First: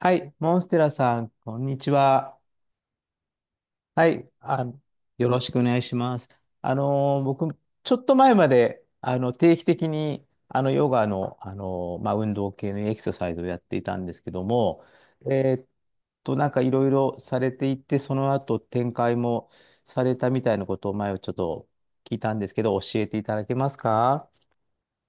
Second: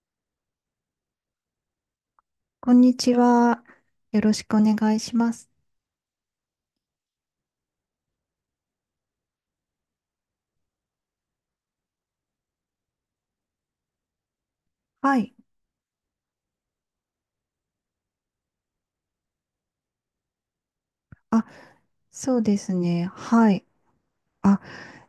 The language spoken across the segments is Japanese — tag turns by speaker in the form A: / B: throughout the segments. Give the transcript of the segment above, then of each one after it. A: はい、モンステラさん、こんにちは。
B: こんにちは。
A: は
B: よ
A: い、
B: ろしくお
A: あ、
B: 願いし
A: よ
B: ま
A: ろ
B: す。
A: しくお願いします。僕、ちょっと前まで、定期的に、ヨガの、まあ、運動系のエクササイズをやっていたんですけども、
B: はい。
A: えーっなんかいろいろされていて、その後展開もされたみたいなことを前をちょっ
B: あ、
A: と聞いた
B: そ
A: ん
B: う
A: です
B: で
A: け
B: す
A: ど、教え
B: ね。
A: ていただ
B: は
A: け
B: い。
A: ますか？
B: あ、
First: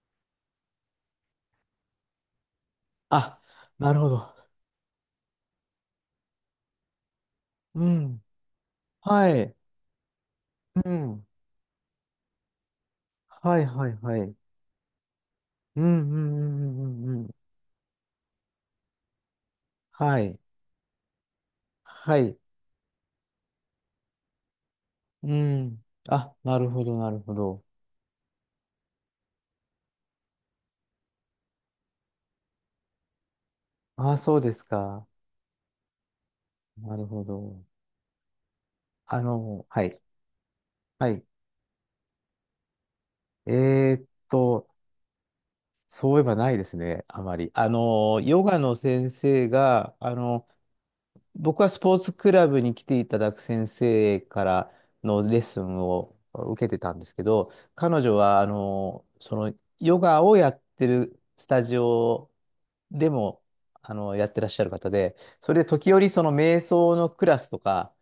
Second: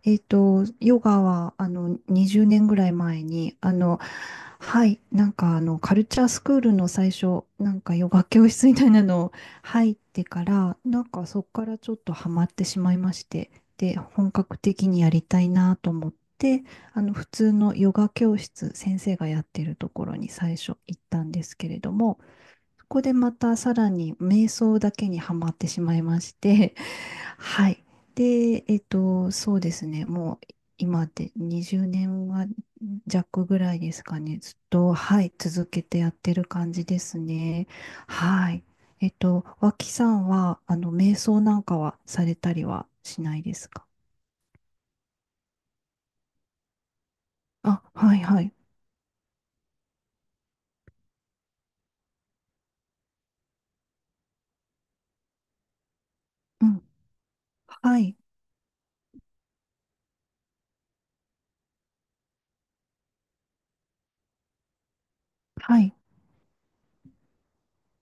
B: ヨガは、20年ぐらい前
A: あ、
B: に、
A: なるほど。
B: はい。カルチャースクールの最初、なん
A: う
B: か、ヨ
A: ん。
B: ガ教室みたいな
A: は
B: の
A: い。
B: 入ってから、
A: う
B: なん
A: ん。
B: か、そこからちょっとハマってしまいまして、
A: はいは
B: で、
A: いは
B: 本
A: い。
B: 格的にやりたいな
A: う
B: と
A: ん
B: 思っ
A: うんう
B: て、
A: んうんうんう
B: 普
A: ん。
B: 通のヨガ教室、先生がやってるところ
A: は
B: に
A: い。
B: 最初行ったんですけれど
A: は
B: も、
A: い。
B: そこでまたさらに瞑想だけに
A: う
B: はまってし
A: ん。
B: まいま
A: あ、
B: し
A: なる
B: て、
A: ほど、なるほ ど。
B: はい。で、そうですね、もう今で20年は弱ぐらいです
A: あ、
B: か
A: そ
B: ね、
A: うで
B: ずっ
A: す
B: と、
A: か。
B: はい、続けてやってる感じ
A: な
B: で
A: る
B: す
A: ほど。
B: ね。はい。
A: は
B: 脇
A: い。
B: さんは、
A: は
B: 瞑
A: い。
B: 想なんかはされたりはしないですか？
A: えーっと、そういえばないですね、あまり。
B: あ、はい、は
A: ヨ
B: い。
A: ガの先生が、僕はスポーツクラブに来ていただく先生からのレッスンを受
B: う
A: けて
B: ん、
A: たんですけど、
B: は
A: 彼女
B: い、
A: は、ヨガをやってるスタジオでも、やってらっしゃる方で、それで
B: は
A: 時
B: い、
A: 折、瞑想のクラスとか、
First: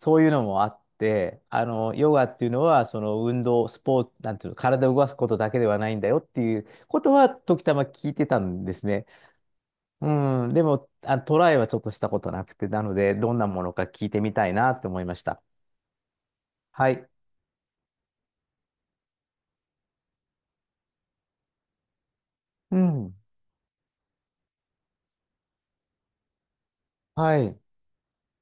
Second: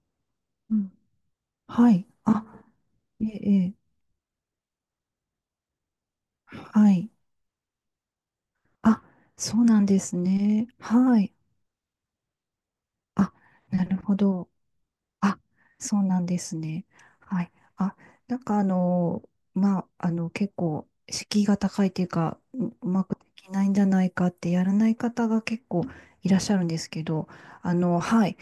A: そういうのもあ
B: う
A: っ
B: ん、
A: て、
B: はい。
A: ヨガって
B: あ、
A: いうのは、
B: え
A: 運
B: え、え
A: 動、
B: え、
A: スポーツ、なんていうの、体を動かすことだけではないんだよっていう
B: は
A: こ
B: い。
A: とは、時たま聞いてたんです
B: あ、
A: ね。
B: そうなんです
A: うん、で
B: ね。
A: も、あ、
B: はい。
A: トライはちょっとしたことなくて、なので、ど
B: あ、
A: んなものか
B: なる
A: 聞い
B: ほ
A: てみた
B: ど。
A: いなって思いまし
B: あ、
A: た。
B: そうなんですね。
A: はい。
B: はい。あ、なんか結構、敷居が高いというか、
A: う
B: うま
A: ん。
B: くできないんじゃないかってやらない方が結構いらっしゃるんですけど、
A: はい。
B: あの、はい。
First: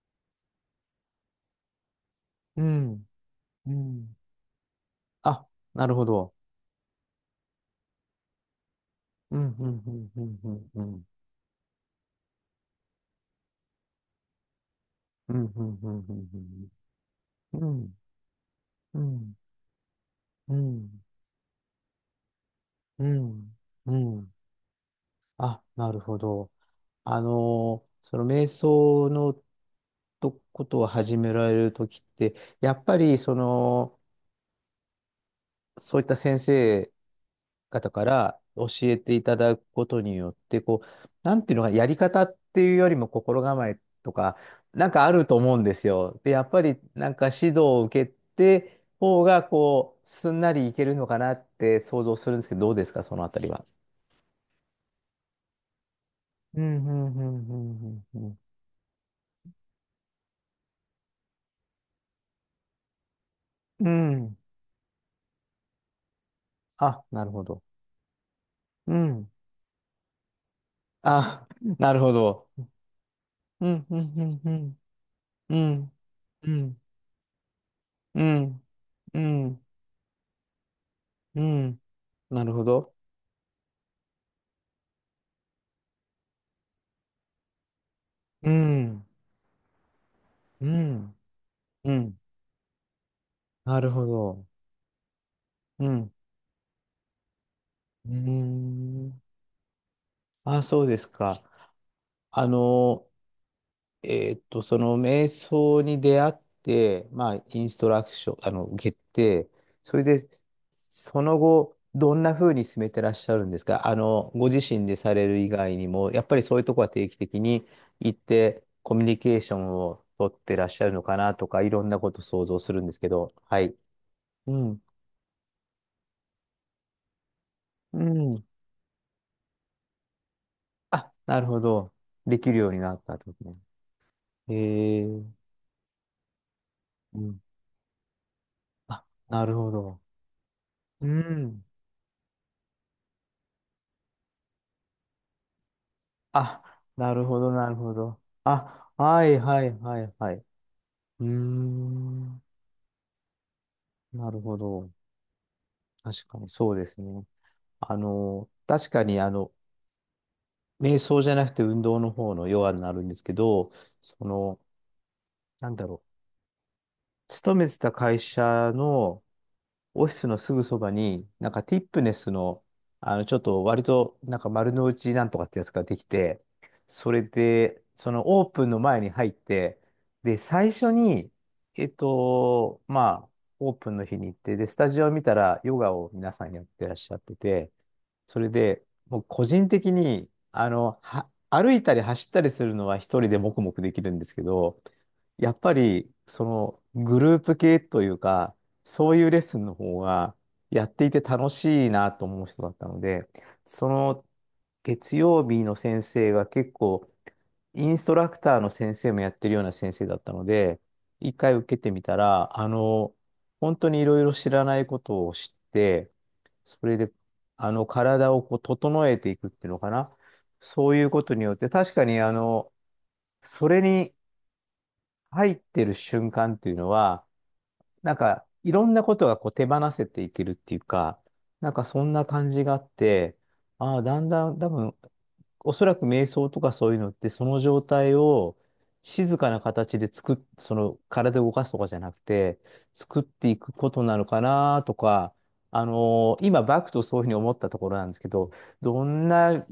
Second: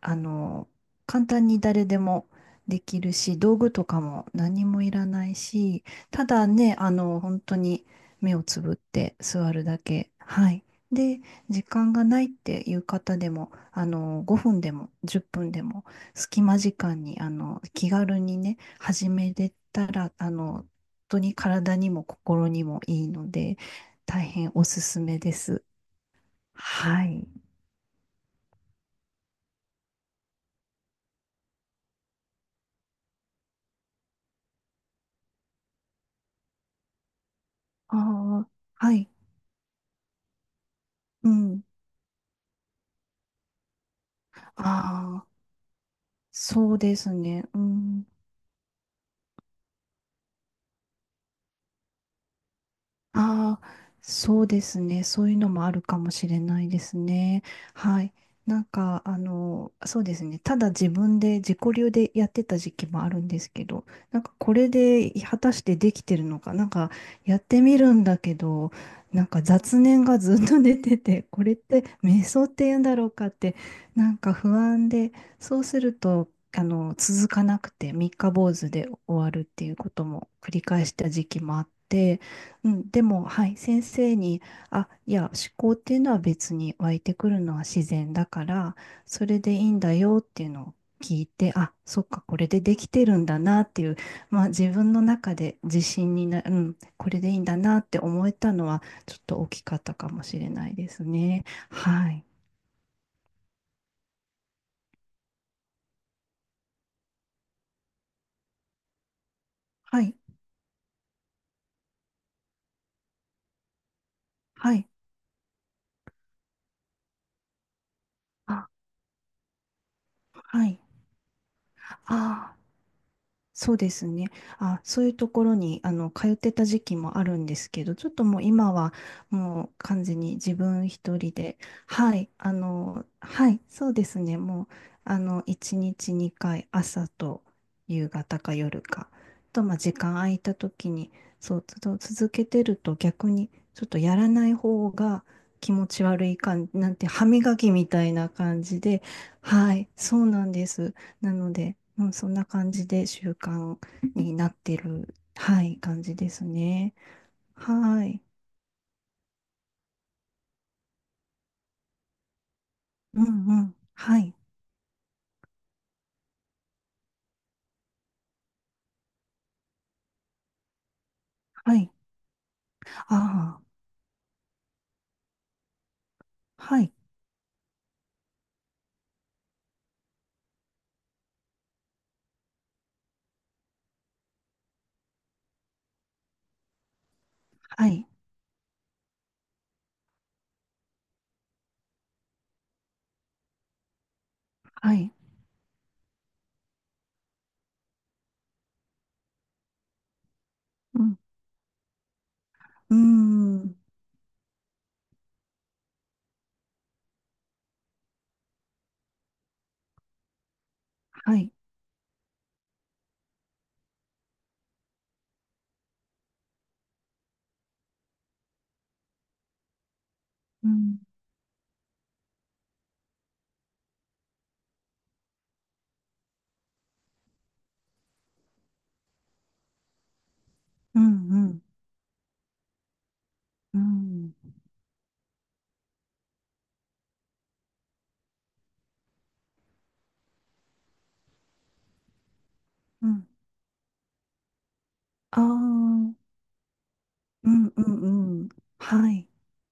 B: あの、簡単に誰でも
A: う
B: でき
A: ん。
B: るし、道
A: う
B: 具とか
A: ん。
B: も何もいらない
A: あ、
B: し、
A: なるほ
B: た
A: ど。
B: だね、あの、本当に目をつぶって
A: うん、
B: 座る
A: う
B: だ
A: ん、うん、
B: け。
A: うん、
B: はい。
A: うん、うん。
B: で、時間がないっていう方でも、あの、5分でも10
A: うん、
B: 分
A: う
B: で
A: ん、
B: も、
A: う
B: 隙間
A: ん、
B: 時間に、あの、
A: うん、うん。う
B: 気
A: ん、
B: 軽にね、
A: う
B: 始め
A: ん、
B: れたら、あ
A: う
B: の、
A: ん、
B: 本当に体にも心にもい
A: う
B: いの
A: ん。
B: で、
A: う
B: 大
A: ん、
B: 変おすすめで
A: あ、
B: す。
A: なるほど。
B: はい。
A: その瞑想のとことを始められるときって、やっぱり、そういった先生、方
B: あ
A: から
B: あ、
A: 教
B: は
A: え
B: い。
A: ていただくことによって、こう、
B: う
A: なんていうの
B: ん。
A: か、やり方っていうよりも心構えとか、なんかあ
B: あ
A: る
B: あ、
A: と思うんですよ。で、やっぱ
B: そ
A: り
B: うで
A: な
B: す
A: んか
B: ね。
A: 指
B: う
A: 導を受
B: ん。
A: けて、方がこう、すんなりいけるのかなって想像するんですけど、どうですか、そのあたり
B: あ
A: は。
B: あ、そうですね。そういうのもあるかもしれ
A: う
B: ないで
A: ん、う
B: す
A: ん、う
B: ね。は
A: ん、
B: い。
A: うん、
B: そうですね。ただ自分で自己流でやってた時期もあるんですけど、
A: うん。う
B: なんか
A: ん。
B: これで果たしてできてるのか、なんか
A: あ、なる
B: やっ
A: ほ
B: て
A: ど。
B: みるんだけど、
A: う
B: なん
A: ん。
B: か雑念がずっと出てて、こ
A: あ、
B: れって
A: なるほ
B: 瞑想
A: ど。
B: って言うんだろうかって、
A: うん、うん、
B: なんか
A: う
B: 不
A: ん、
B: 安で、
A: う
B: そうす
A: ん。
B: ると、
A: う
B: あ
A: ん、
B: の、続かなくて、三
A: う
B: 日坊
A: ん、
B: 主で
A: う
B: 終わる
A: ん、
B: っ
A: う
B: て
A: ん、
B: いうことも繰り返した時期
A: う
B: もあっ
A: ん、
B: て、
A: なるほ
B: うん、
A: ど。
B: でも、はい、先生に、あ、いや、思考っていうのは別に湧いてくるのは自然だか
A: う
B: ら、
A: ん。
B: それでいいんだよっていうの
A: う
B: を
A: ん。
B: 聞いて、あ、
A: う
B: そっ
A: ん。
B: か、これでできてるんだなっ
A: な
B: てい
A: る
B: う、
A: ほ
B: ま
A: ど。
B: あ自分の中で自
A: うん。
B: 信にな、うん、これでいいんだなって
A: うー
B: 思えたのは、ちょ
A: ん。
B: っと大きかったかもしれ
A: あ、
B: ない
A: そう
B: で
A: で
B: す
A: すか。
B: ね。はい。
A: あの、その瞑想に出会って、まあ、インストラクション、受けて、そ
B: は
A: れ
B: い。
A: で、その後、どんな風に進めてらっしゃるんですか？ご自
B: は
A: 身
B: い。
A: でされる以外にも、やっぱりそういうとこは定期的に行って、
B: あ、
A: コミュニケーションを取って
B: は
A: らっし
B: い。
A: ゃるのかなとか、いろんなこと想
B: ああ、
A: 像するんですけど、はい。
B: そうですね。
A: う
B: あ、
A: ん。
B: そういうところにあの通ってた時期もあるんですけど、
A: う
B: ちょっともう
A: ん。
B: 今はもう完全に自分
A: あ、
B: 一人
A: なる
B: で、
A: ほど。
B: はい、
A: でき
B: あ
A: るようになっ
B: の、
A: たってこと
B: は
A: ね。
B: い、そうですね。もう
A: へ
B: あ
A: え。
B: の1日2回、朝
A: うん。
B: と夕方か夜
A: あ、
B: か、
A: なる
B: と
A: ほ
B: まあ時
A: ど。
B: 間空いた時
A: う
B: に、
A: ん。
B: 続けてると逆にちょっとやらない方が気持ち悪い感じ、
A: あ、
B: なんて
A: なる
B: 歯
A: ほど、
B: 磨
A: な
B: き
A: る
B: み
A: ほ
B: たい
A: ど。
B: な感じ
A: あ、
B: で、
A: はいは
B: は
A: い
B: い、
A: はい
B: そう
A: はい。
B: な
A: う
B: んです。
A: ー
B: なので、うん、そん
A: ん。
B: な感じで習慣
A: な
B: に
A: る
B: な
A: ほ
B: って
A: ど。
B: る、はい、感じ
A: 確
B: で
A: か
B: す
A: にそうで
B: ね。
A: すね。
B: はい。
A: 確かに瞑想じゃなくて運動の方のヨガになるんで
B: う
A: すけ
B: んう
A: ど、
B: ん。は
A: そ
B: い。
A: の、なんだろう。勤めてた会社の、オフィスのすぐそばに、なんか
B: は
A: ティッ
B: い。
A: プネスの、ちょっ
B: あ
A: と割と、なんか丸の内なんとかってやつができて、
B: あ。はい。
A: それで、そのオープンの前に入って、で、最初に、まあ、オープンの日に行って、で、スタジオを見たら、ヨガを皆さんやってらっしゃってて、
B: はい。
A: それで、もう個人的に、歩いたり走ったりするのは一人で黙々できるんですけど、
B: はい。
A: やっぱり、グループ系というか、そういうレッスンの方が、やっ
B: う
A: てい
B: ん。
A: て楽しいなと思う人だった
B: うー
A: ので、
B: ん。
A: その、月曜日の先生が結構、インストラクターの先生もやってるような先生だったので、一
B: はい。
A: 回受けてみたら、本当にいろいろ知らないことを知って、それで、体をこう整えていくっていうのかな。
B: う
A: そう
B: ん。
A: いうことによって、確かに、それに入ってる瞬間っていうのは、なんかいろんなことがこう手放せていけるっていう
B: うん
A: か、
B: うん。
A: なんかそんな感じがあって、
B: う
A: ああ、だん
B: ん。
A: だん多分、おそらく瞑想とかそういうのって、その状態を静かな形でその体を動かすとかじゃなくて、
B: う
A: 作っ
B: ん。
A: ていくことなのかなとか、
B: ああ。
A: 今、バクとそういうふうに
B: う
A: 思った
B: ん
A: と
B: う
A: ころなんですけ
B: んうん。
A: ど、ど
B: は
A: ん
B: い。
A: な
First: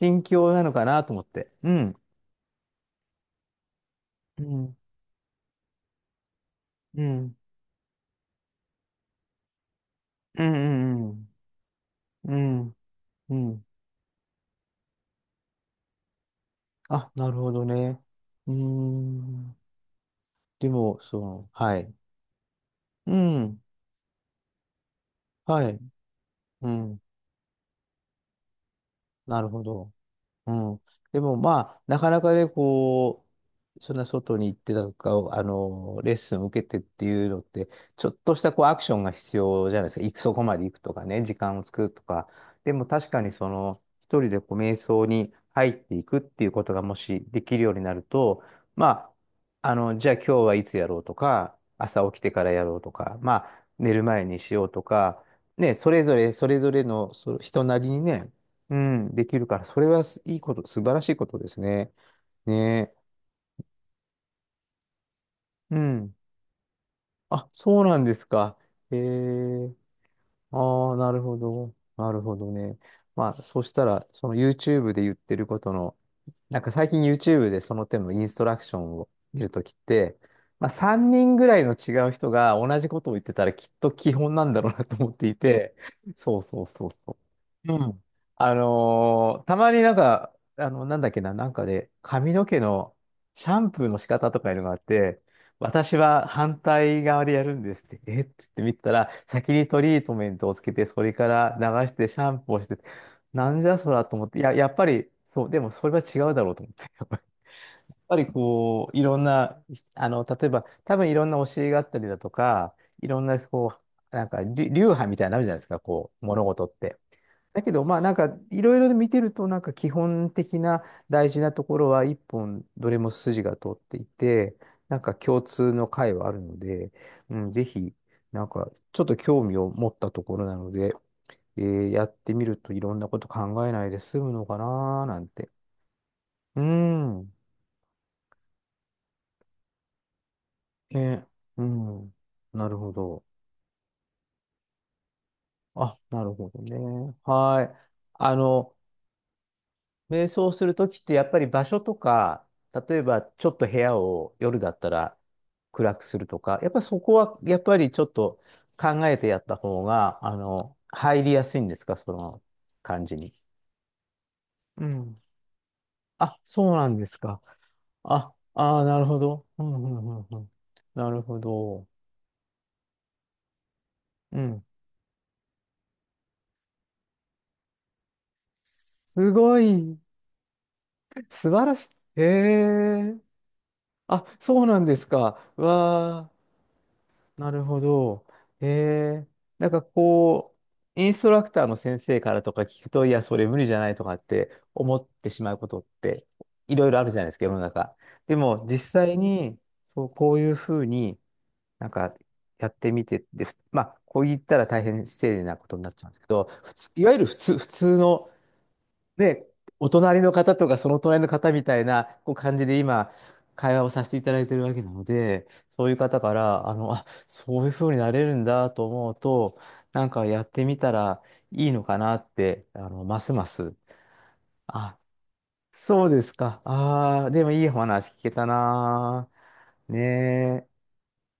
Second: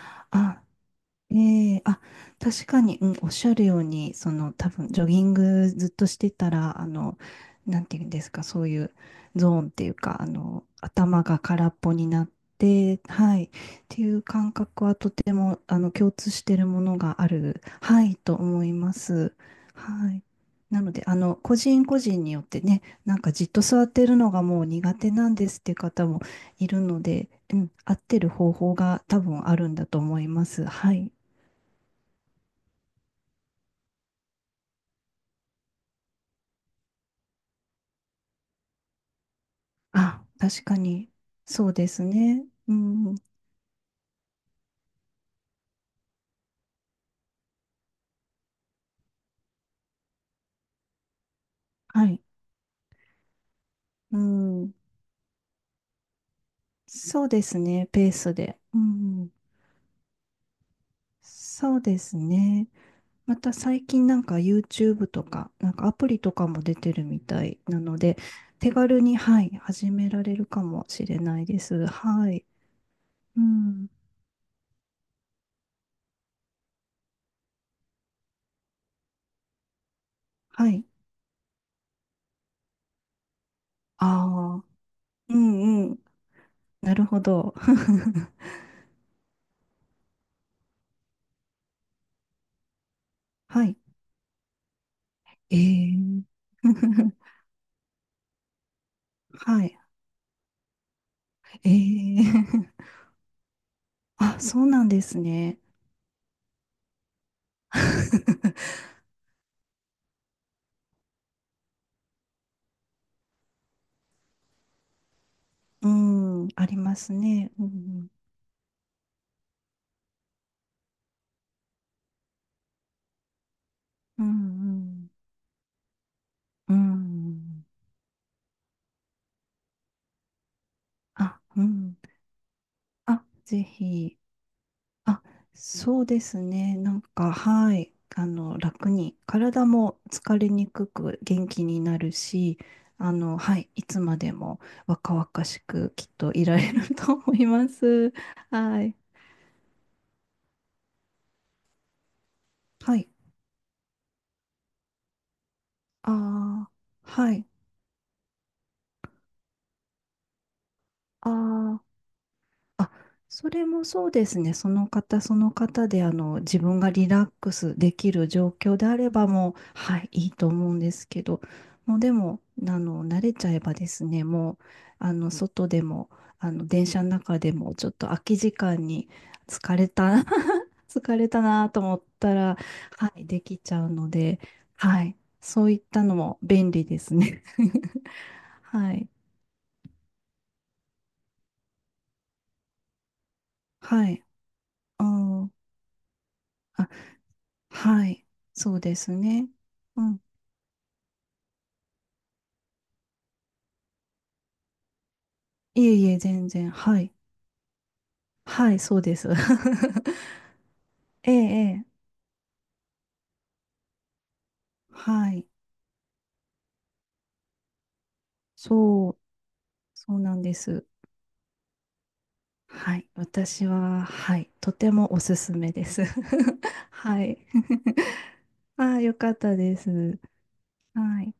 A: 心境
B: あ
A: なのかなと思って。う
B: ええ、
A: ん。
B: 確かに、うん、おっしゃるように、そ
A: う
B: の、多
A: ん。
B: 分、ジョギングずっとしてたら、あ
A: う
B: の、
A: ん。
B: なんていうんですか、そういうゾーンっていうか、あ
A: うん。う
B: の、
A: ん。う
B: 頭
A: ん。
B: が空っぽになっ
A: うん
B: て、
A: う
B: はい、っ
A: ん。
B: ていう感覚はとても、あの、共通しているもの
A: あ、
B: があ
A: なるほ
B: る、
A: どね。
B: はい、と
A: うー
B: 思います。
A: ん。
B: はい。
A: で
B: なの
A: も、
B: で、あの、個
A: は
B: 人
A: い。
B: 個人によってね、
A: う
B: なんかじっ
A: ん。
B: と座ってるのがもう苦手なんですっ
A: は
B: ていう
A: い。
B: 方もい
A: う
B: る
A: ん。
B: ので、うん、合ってる方法が多
A: な
B: 分
A: る
B: あ
A: ほ
B: るんだ
A: ど。
B: と思いま
A: う
B: す。
A: ん。
B: はい。
A: でもまあ、なかなかね、こう、そんな外に行ってなんか、レッスンを受けてっていうのって、ちょっとしたこうアクションが必要じゃないですか。
B: あ、
A: そこま
B: 確
A: で行
B: か
A: くとか
B: に。
A: ね、時間を
B: そう
A: 作
B: で
A: ると
B: す
A: か。
B: ね。
A: で
B: う
A: も確
B: ん。
A: かに一人でこう瞑想に入っていくっていうことがもしできるようになると、まあ、じゃあ今日はいつやろうとか、朝
B: は
A: 起き
B: い。
A: てからやろうとか、まあ、寝る
B: う
A: 前にしよう
B: ん。
A: とか、ね、それぞれ、それぞれの
B: そうです
A: 人な
B: ね。
A: りに
B: ペー
A: ね、
B: スで。
A: う
B: う
A: ん、で
B: ん。
A: きるから、それはいいこと、素晴らしいことです
B: そう
A: ね。
B: ですね。
A: ね
B: また最近なんか YouTube とか、なん
A: え。う
B: かアプ
A: ん。
B: リとかも出てるみた
A: あ、
B: いな
A: そう
B: の
A: なんで
B: で、
A: すか。
B: 手
A: え
B: 軽に、はい、
A: え。
B: 始められるかも
A: ああ、
B: し
A: な
B: れ
A: るほ
B: ないで
A: ど。
B: す。
A: なる
B: は
A: ほ
B: い。
A: どね。ま
B: う
A: あ、そした
B: ん。
A: ら、その YouTube で言ってることの、なんか最近 YouTube でその手のインストラクションを見るときって、ま
B: は
A: あ、
B: い。
A: 3人ぐらいの違う人が同じことを言ってたらきっと
B: あ
A: 基本なんだ
B: あ。
A: ろうなと思ってい
B: う
A: て、
B: んうん。
A: そうそうそう
B: なる
A: そ
B: ほど。
A: う。うん。たまになんか、なんだっけな、なんかで髪の毛のシャ
B: は
A: ン
B: い。
A: プーの仕方とかいうのがあって、
B: え
A: 私
B: ー。
A: は反対側 でやるんですって、えっって言ってみたら、先
B: は
A: に
B: い。
A: トリートメントをつけて、それから
B: え
A: 流してシャンプーをして、
B: ー。
A: なんじゃそらと 思っ
B: あ、
A: て、いや、
B: そ
A: や
B: う
A: っ
B: な
A: ぱ
B: んで
A: り、
B: す
A: そう、
B: ね。
A: でもそれは違うだろうと思って、やっぱり こう、いろんな、例えば、多分いろんな教えがあったりだとか、いろんな、こう、なんか、流派みたいになのあるじゃないですか、こう、物
B: うん、
A: 事
B: あ
A: っ
B: りま
A: て。
B: すね。
A: だ
B: う
A: けど、まあ、
B: ん、
A: なんか、いろいろ見てると、なんか、基本的な大事なところは、一本、どれも筋が通ってい
B: う
A: て、なん
B: ん、
A: か、共通の解はあるの
B: う
A: で、
B: ん、う
A: うん、ぜ
B: ん。
A: ひ、なんか、ちょっと興味を持ったところなので、
B: あ、うん。
A: やってみるといろんなこ
B: あ、
A: と
B: ぜ
A: 考えないで
B: ひ。
A: 済むのかなーな
B: あ、
A: んて。
B: そうです
A: う
B: ね。なん
A: ん。
B: か、はい。あの、楽に、体も疲れにくく
A: ね。
B: 元気
A: う
B: になる
A: ん。
B: し、
A: なるほ
B: あ
A: ど。
B: の、はい。いつまでも若々しく
A: あ、
B: きっ
A: な
B: と
A: る
B: い
A: ほ
B: ら
A: ど
B: れると
A: ね。
B: 思い
A: は
B: ま
A: い。
B: す。はい。
A: 瞑想するときってやっぱり場所とか、例
B: は
A: え
B: い。
A: ばちょっと部屋を夜だったら暗く
B: あ
A: するとか、やっ
B: あ、
A: ぱそこ
B: は
A: は
B: い。
A: やっぱりちょっと考えてやった方が、入
B: あ
A: りやすいんですか、
B: あ。
A: その
B: あ、
A: 感じに？
B: それもそうですね。そ
A: う
B: の
A: ん。
B: 方その方で、あの、
A: あ、
B: 自
A: そう
B: 分
A: な
B: が
A: んで
B: リ
A: す
B: ラッ
A: か。
B: クスできる
A: あ、
B: 状
A: あ
B: 況
A: あ、
B: であ
A: なる
B: れ
A: ほ
B: ば
A: ど。
B: もう、
A: うん、う
B: はい、
A: ん、う
B: い
A: ん、
B: い
A: う
B: と
A: ん。
B: 思うんです
A: なる
B: け
A: ほ
B: ど、
A: ど。
B: もうでも、あの、慣れちゃえばですね、
A: う
B: もう、
A: ん。
B: あの、外でも、あの、電車の中でも、ちょっと空き時間に
A: すご
B: 疲れ
A: い。
B: た、疲れた
A: 素晴
B: な
A: ら
B: と
A: し
B: 思っ
A: い。へ
B: たら、は
A: え。
B: い、できちゃうの
A: あ、
B: で、
A: そうなんで
B: は
A: す
B: い、
A: か。
B: そういったの
A: わあ、
B: も便利ですね。
A: なるほど。へ
B: はい、
A: え。なんかこう、インストラクターの先生からとか聞くと、いや、それ無理じゃないと
B: は
A: かっ
B: い、
A: て思
B: う
A: ってし
B: ん。
A: まうことって、いろ
B: あ、
A: いろあるじゃないですか、世の中。
B: はい。
A: でも、
B: そ
A: 実
B: うです
A: 際
B: ね。
A: に、
B: う
A: そう、
B: ん。
A: こういうふうに、なんか、やってみて、で、まあ、こう言ったら大変失礼なことに
B: い
A: な
B: え
A: っち
B: い
A: ゃうん
B: え、
A: ですけど、
B: 全然。
A: 普通、
B: は
A: い
B: い。
A: わゆる普通、普通の、
B: はい、そうです。
A: ね、お隣の 方とかその隣の
B: ええ、
A: 方みたい
B: ええ。
A: なこう感じで今、会話をさせていただいてるわけなの
B: は
A: で、
B: い。
A: そういう方から、あ、そういうふうになれるんだと
B: そ
A: 思う
B: う、
A: と、なん
B: そう
A: か
B: なん
A: やっ
B: で
A: てみ
B: す。
A: たらいいのかなって、
B: はい。
A: ますま
B: 私
A: す。
B: は、はい。とて
A: あ、
B: もおすすめです。
A: そうですか。
B: は
A: ああ、で
B: い。
A: もいい話聞けた
B: ああ、よ
A: な。
B: かったで
A: ね
B: す。
A: え。
B: はい。